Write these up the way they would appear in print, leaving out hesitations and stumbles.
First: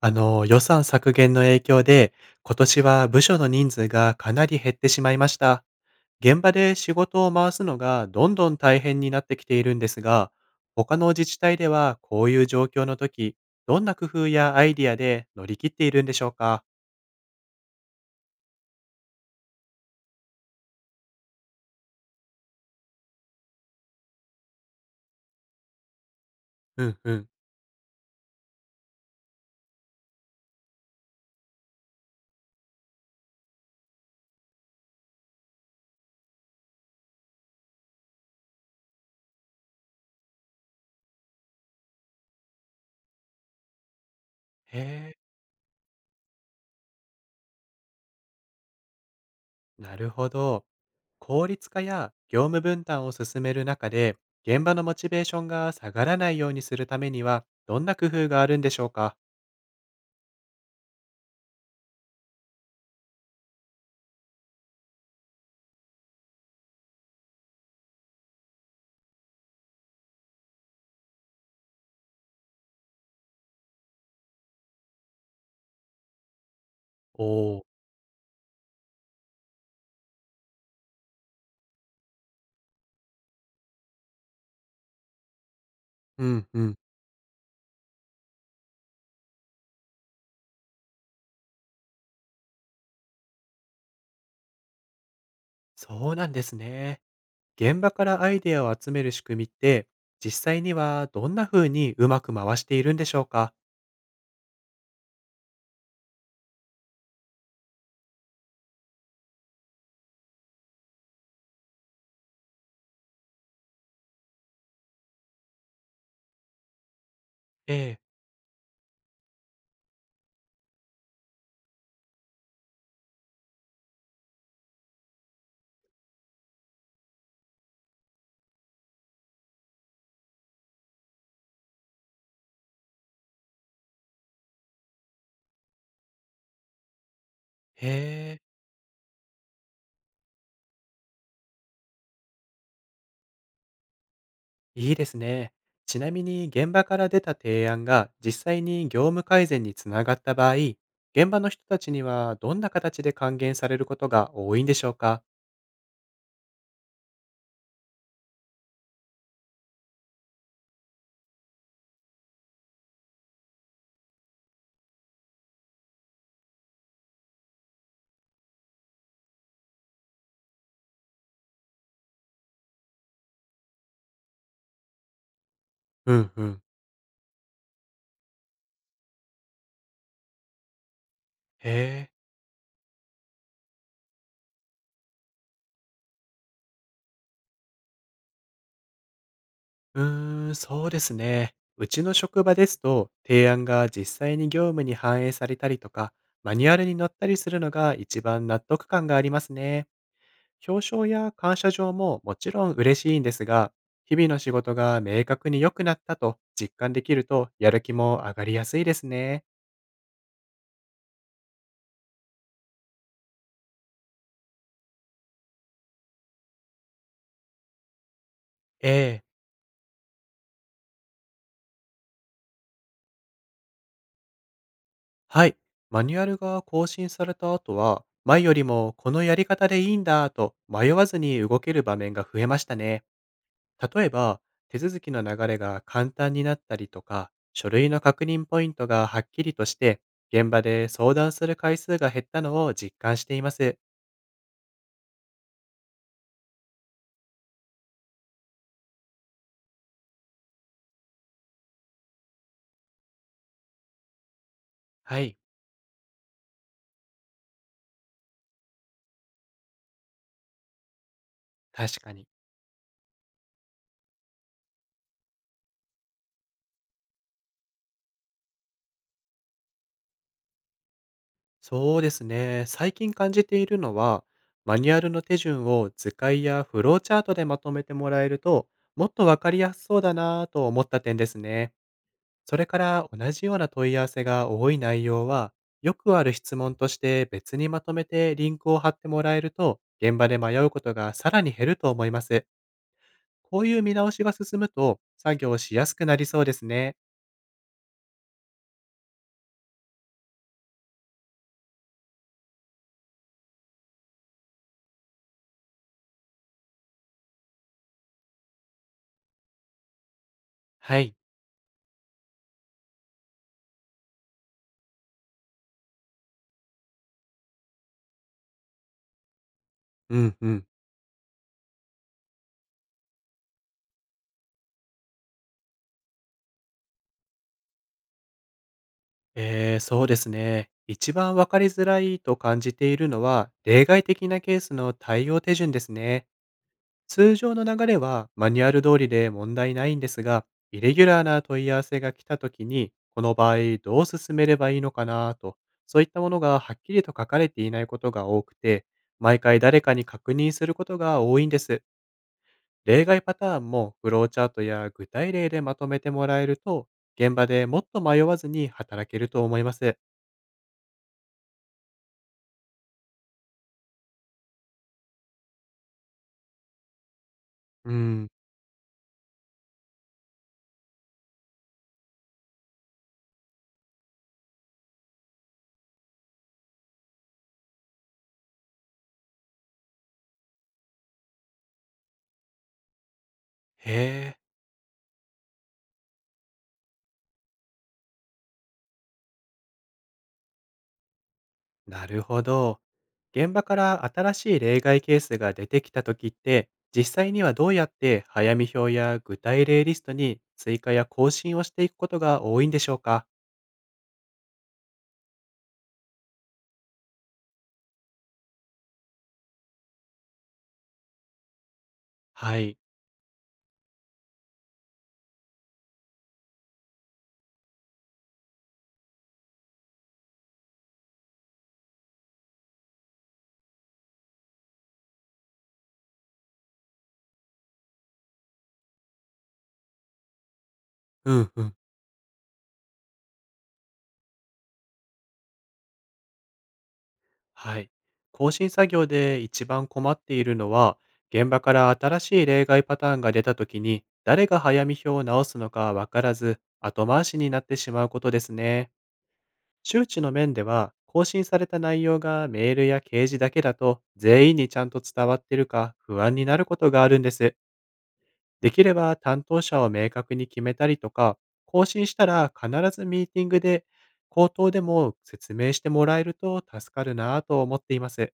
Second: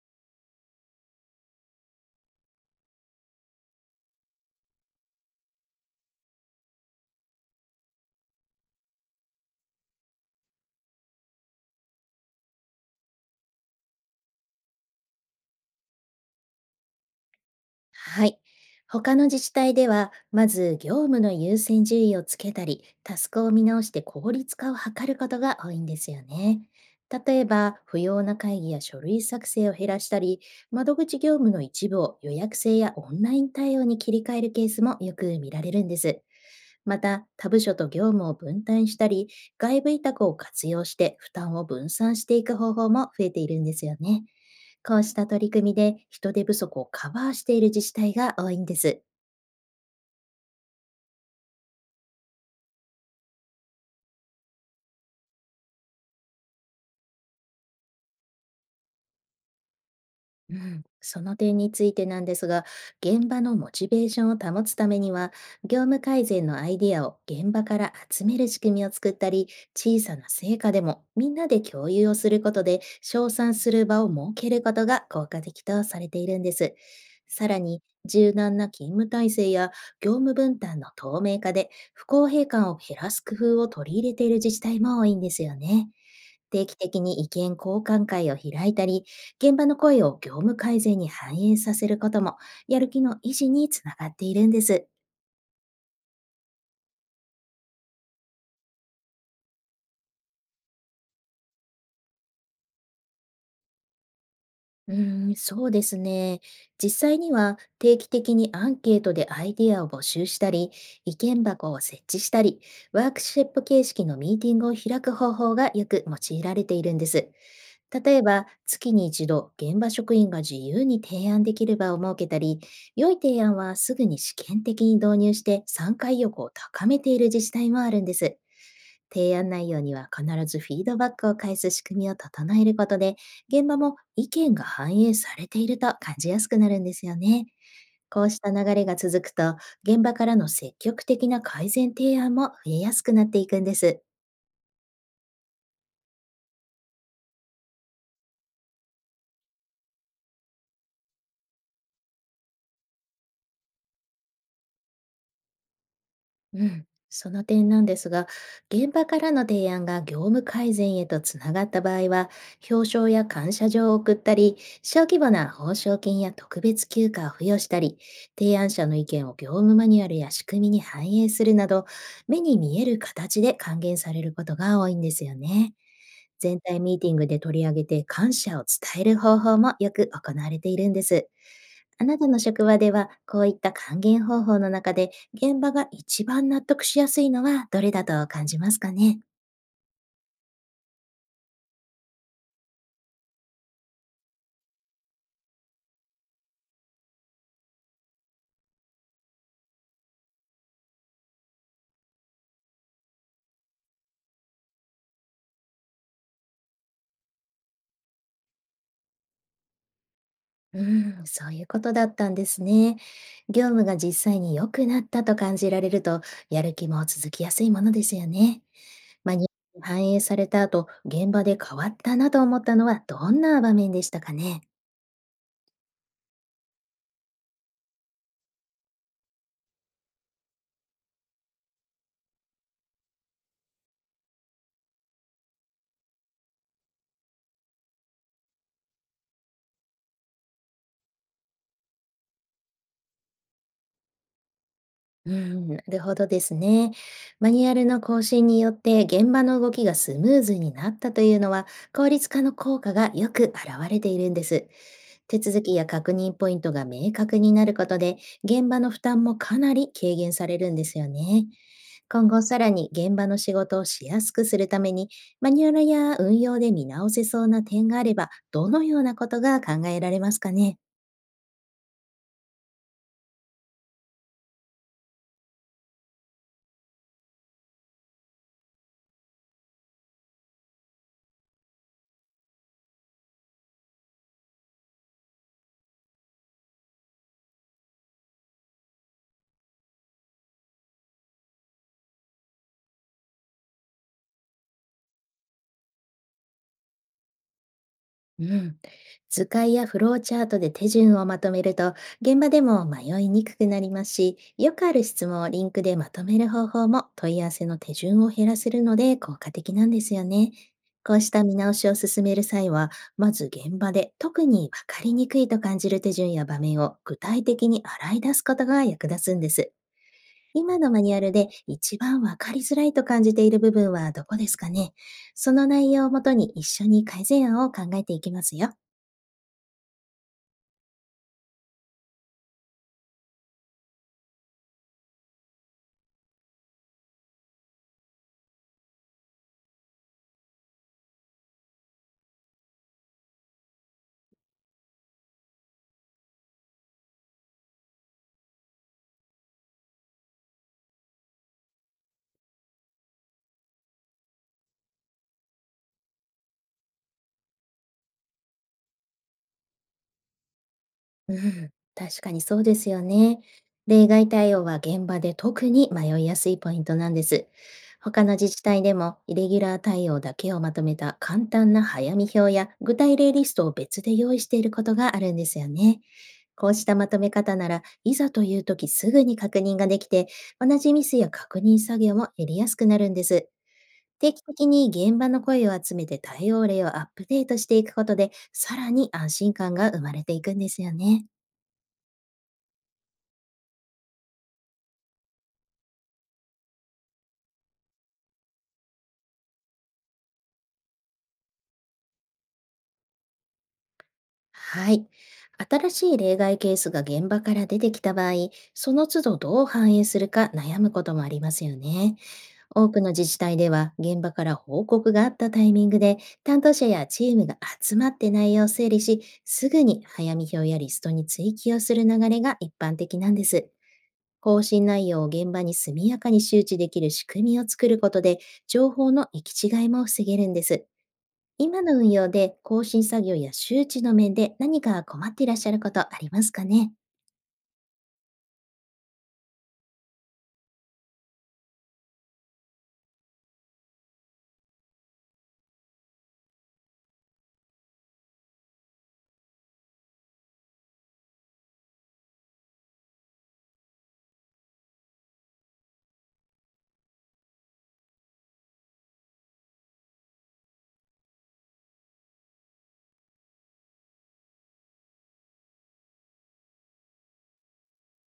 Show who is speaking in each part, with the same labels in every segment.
Speaker 1: 予算削減の影響で、今年は部署の人数がかなり減ってしまいました。現場で仕事を回すのがどんどん大変になってきているんですが、他の自治体ではこういう状況の時、どんな工夫やアイディアで乗り切っているんでしょうか？
Speaker 2: はい。他の自治体では、まず業務の優先順位をつけたり、タスクを見直して効率化を図ることが多いんですよね。
Speaker 1: うんうん。
Speaker 2: 例えば、不要な会議や書類作成を減らしたり、窓口業務の一部を予約制やオンライン対応に切り替えるケースもよく見られるんです。また、他部署と業務を分担したり、外部委託を活用して負担を分散していく方法も増えているんですよね。
Speaker 1: へ
Speaker 2: こうし
Speaker 1: え、
Speaker 2: た取り組みで人手不足をカバーしている自治体が多いんです。
Speaker 1: なるほど。効率化や業務分担を進める中で、現場のモチベーションが下がらないようにするためには、どんな工夫があるんでしょうか？
Speaker 2: うん、その点についてなんですが、現場のモチベーションを保つためには、業務改善のアイデアを現場から集める仕組みを作ったり、小さな成果でもみんなで共有をすることで、称賛する場を設けることが効果的とされているんです。
Speaker 1: お
Speaker 2: さ
Speaker 1: お
Speaker 2: ら
Speaker 1: ー、
Speaker 2: に、柔軟な勤務体制や業務分担の透明化で、不公平感を減らす工夫を取り入れている自治体も多いんですよね。
Speaker 1: うんう
Speaker 2: 定期
Speaker 1: ん。
Speaker 2: 的に意見交換会を開いたり、現場の声を業務改善に反映させることも、やる気の維持につながっているんです。
Speaker 1: そうなんですね。現場からアイデアを集める仕組みって、実際にはどんな風にうまく回しているんでしょうか？
Speaker 2: うーん、そうですね。実際には、定期的にアンケートでアイデアを募集したり、意見箱を設置したり、ワークショップ形式のミーティングを開く方法がよく用いられているんです。
Speaker 1: ええ。
Speaker 2: 例えば、月に一度、現場職員が自由に提案できる場を設けたり、良い提案はすぐに試験的に導入して参加意欲を高めている自治体もあるんです。提案内容には必ずフィードバックを返す仕組みを整えることで、現場も意見が反映されていると感じやすくなるんですよね。
Speaker 1: へ
Speaker 2: こう
Speaker 1: え、
Speaker 2: した流れが続くと、現場からの積極的な改善提案も増えやすくなっていくんです。
Speaker 1: いいですね。ちなみに現場から出た提案が実際に業務改善につながった場合、現場の人たちにはどんな形で還元されることが多いんでしょうか？
Speaker 2: うん、その点なんですが、現場からの提案が業務改善へとつながった場合は、表彰や感謝状を送ったり、小規模な報奨金や特別休暇を付与したり、提案者の意見を業務マニュアルや仕組みに反映するなど、目に見える形で還元されることが多いんですよね。
Speaker 1: うんう
Speaker 2: 全
Speaker 1: ん。
Speaker 2: 体ミーティングで取り上げて感謝を伝える方法もよく行われているんです。あ
Speaker 1: へえ。
Speaker 2: なたの職場では、こういった還元方法の中で、現場が一番納得しやすいのはどれだと感じますかね？
Speaker 1: うーん、そうですね。うちの職場ですと、提案が実際に業務に反映されたりとか、マニュアルに載ったりするのが一番納得感がありますね。表彰や感謝状ももちろん嬉しいんですが、日々の仕事が明確に良くなったと実感できると、やる気も上がりやすいですね。
Speaker 2: うーん、そういうことだったんですね。業務が実際に良くなったと感じられると、やる気も続きやすいものですよね。
Speaker 1: ええ、
Speaker 2: まあ、反映された後、現場で変わったなと思ったのはどんな場面でしたかね？
Speaker 1: はい。マニュアルが更新された後は、前よりもこのやり方でいいんだと迷わずに動ける場面が増えましたね。例えば、手続きの流れが簡単になったりとか、書類の確認ポイントがはっきりとして、現場で相談する回数が減ったのを実感しています。
Speaker 2: うん、なるほどですね。マニュアルの更新によって現場の動きがスムーズになったというのは、効率化の効果がよく表れているんです。
Speaker 1: はい。
Speaker 2: 手続きや確認ポイントが明確になることで、現場の負担もかなり軽減されるんですよね。
Speaker 1: 確か
Speaker 2: 今
Speaker 1: に。
Speaker 2: 後さらに現場の仕事をしやすくするために、マニュアルや運用で見直せそうな点があれば、どのようなことが考えられますかね？
Speaker 1: そうですね。最近感じているのは、マニュアルの手順を図解やフローチャートでまとめてもらえると、もっとわかりやすそうだなぁと思った点ですね。それから同じような問い合わせが多い内容は、よくある質問として別にまとめてリンクを貼ってもらえると、現場で迷うことがさらに減ると思います。こういう見直しが進むと、作業しやすくなりそうですね。
Speaker 2: うん、図解やフローチャートで手順をまとめると、現場でも迷いにくくなりますし、よくある質問をリンクでまとめる方法も問い合わせの手順を減らせるので効果的なんですよね。
Speaker 1: はい。
Speaker 2: こうした見直しを進める際は、まず現場で特に分かりにくいと感じる手順や場面を具体的に洗い出すことが役立つんです。
Speaker 1: うんうん。
Speaker 2: 今のマニュアルで一番分かりづらいと感じている部分はどこですかね？その内容をもとに、一緒に改善案を考えていきますよ。
Speaker 1: そうですね。一番わかりづらいと感じているのは、例外的なケースの対応手順ですね。通常の流れはマニュアル通りで問題ないんですが、イレギュラーな問い合わせが来た時に、この場合どう進めればいいのかなと、そういったものがはっきりと書かれていないことが多くて、毎回誰かに確認することが多いんです。例外パターンもフローチャートや具体例でまとめてもらえると、現場でもっと迷わずに働けると思います。
Speaker 2: うん、確かにそうですよね。例外対応は現場で特に迷いやすいポイントなんです。
Speaker 1: う
Speaker 2: 他
Speaker 1: ん。
Speaker 2: の自治体でも、イレギュラー対応だけをまとめた簡単な早見表や具体例リストを別で用意していることがあるんですよね。こうしたまとめ方なら、いざという時すぐに確認ができて、同じミスや確認作業も減りやすくなるんです。
Speaker 1: へ
Speaker 2: 定
Speaker 1: え。
Speaker 2: 期的に現場の声を集めて対応例をアップデートしていくことで、さらに安心感が生まれていくんですよね。
Speaker 1: なるほど。現場から新しい例外ケースが出てきたときって、実際にはどうやって早見表や具体例リストに追加や更新をしていくことが多いんでしょうか？
Speaker 2: はい。新しい例外ケースが現場から出てきた場合、その都度どう反映するか悩むこともありますよね。
Speaker 1: はい。
Speaker 2: 多くの自治体では、現場から報告があったタイミングで担当者やチームが集まって内容を整理し、すぐに早見表やリストに追記をする流れが一般的なんです。更新内容を現場に速やかに周知できる仕組みを作ることで、情報の行き違いも防げるんです。
Speaker 1: うんうん。
Speaker 2: 今の運用で更新作業や周知の面で何か困っていらっしゃることありますかね？
Speaker 1: はい。更新作業で一番困っているのは、現場から新しい例外パターンが出たときに、誰が早見表を直すのかわからず、後回しになってしまうことですね。周知の面では、更新された内容がメールや掲示だけだと、全員にちゃんと伝わってるか不安になることがあるんです。できれば担当者を明確に決めたりとか、更新したら必ずミーティングで口頭でも説明してもらえると助かるなぁと思っています。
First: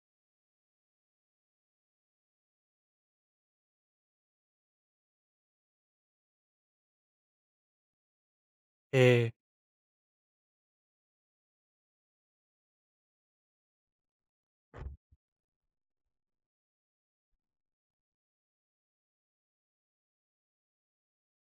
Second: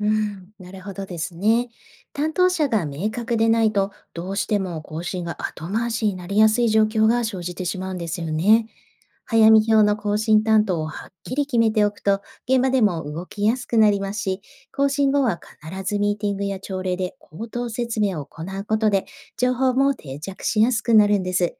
Speaker 2: うん、なるほどですね。担当者が明確でないと、どうしても更新が後回しになりやすい状況が生じてしまうんですよね。
Speaker 1: え
Speaker 2: 早見表の更新担当をはっきり決めておくと、現場でも動きやすくなりますし、更新後は必ずミーティングや朝礼で口頭説明を行うことで、情報も定着しやすくなるんです。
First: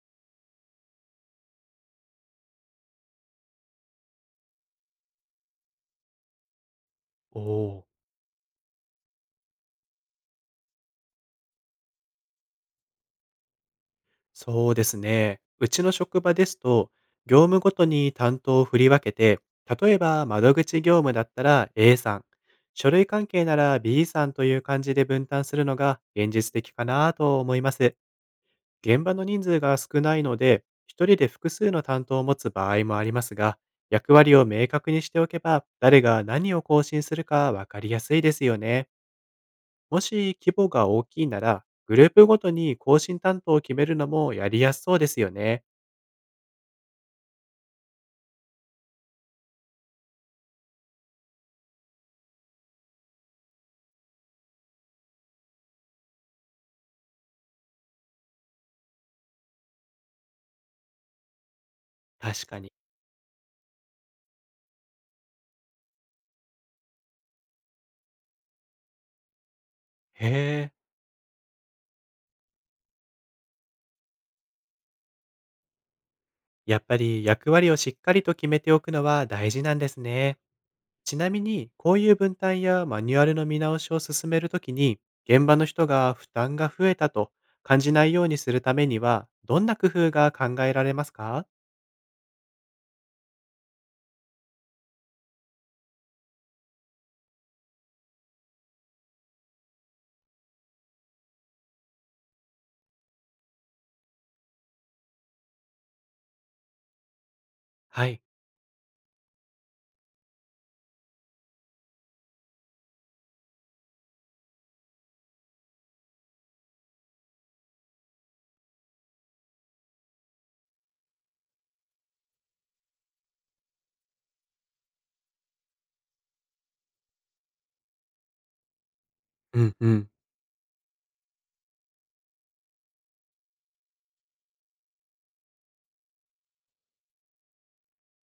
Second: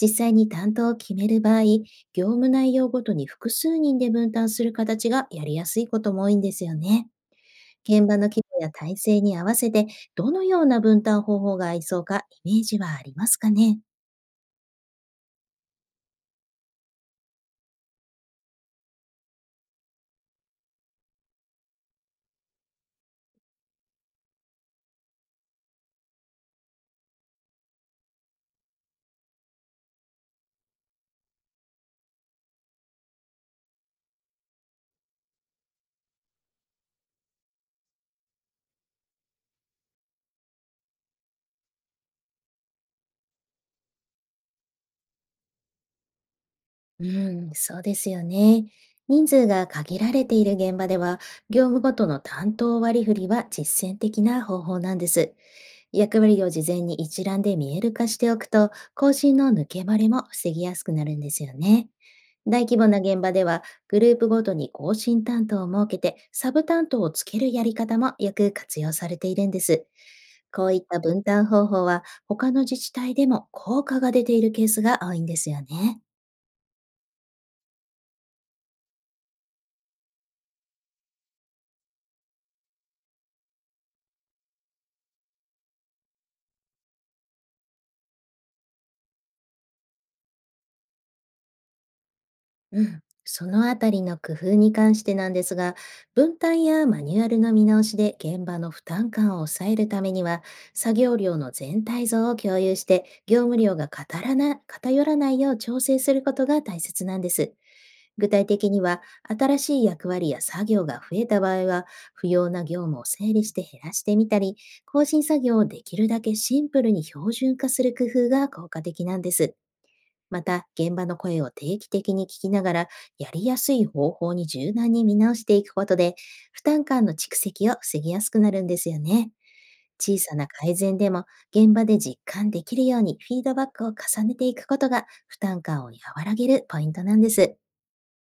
Speaker 2: 実際に担当を決める場合、業務内容ごとに複数人で分担する形がやりやすいことも多いんですよね。
Speaker 1: おー。
Speaker 2: 現場の規模や体制に合わせて、どのような分担方法が合いそうかイメージはありますかね？
Speaker 1: そうですね。うちの職場ですと、業務ごとに担当を振り分けて、例えば窓口業務だったら A さん、書類関係なら B さんという感じで分担するのが現実的かなと思います。現場の人数が少ないので、一人で複数の担当を持つ場合もありますが、役割を明確にしておけば、誰が何を更新するか分かりやすいですよね。もし規模が大きいなら、グループごとに更新担当を決めるのもやりやすそうですよね。
Speaker 2: うん、そうですよね。人数が限られている現場では、業務ごとの担当割り振りは実践的な方法なんです。役割を事前に一覧で見える化しておくと、更新の抜け漏れも防ぎやすくなるんですよね。
Speaker 1: 確か
Speaker 2: 大
Speaker 1: に。
Speaker 2: 規模な現場では、グループごとに更新担当を設けて、サブ担当をつけるやり方もよく活用されているんです。
Speaker 1: へ
Speaker 2: こ
Speaker 1: え。
Speaker 2: ういった分担方法は、他の自治体でも効果が出ているケースが多いんですよね。
Speaker 1: やっぱり役割をしっかりと決めておくのは大事なんですね。ちなみに、こういう分担やマニュアルの見直しを進めるときに、現場の人が負担が増えたと感じないようにするためには、どんな工夫が考えられますか？
Speaker 2: うん、そのあたりの工夫に関してなんですが、分担やマニュアルの見直しで現場の負担感を抑えるためには、作業量の全体像を共有して、業務量が偏らないよう調整することが大切なんです。
Speaker 1: はい。
Speaker 2: 具体的には、新しい役割や作業が増えた場合は、不要な業務を整理して減らしてみたり、更新作業をできるだけシンプルに標準化する工夫が効果的なんです。また、現場の声を定期的に聞きながら、やりやすい方法に柔軟に見直していくことで、負担感の蓄積を防ぎやすくなるんですよね。
Speaker 1: うんうん。
Speaker 2: 小さな改善でも現場で実感できるようにフィードバックを重ねていくことが、負担感を和らげるポイントなんです。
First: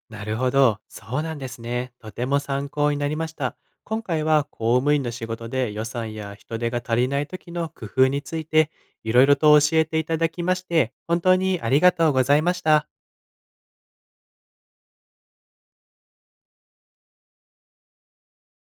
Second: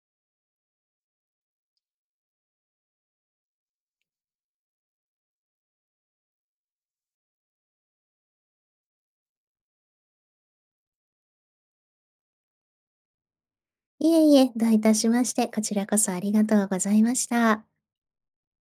Speaker 1: なるほど。そうなんですね。とても参考になりました。今回は公務員の仕事で予算や人手が足りない時の工夫についていろいろと教えていただきまして、本当にありがとうございました。
Speaker 2: いえいえ、どういたしまして。こちらこそありがとうございました。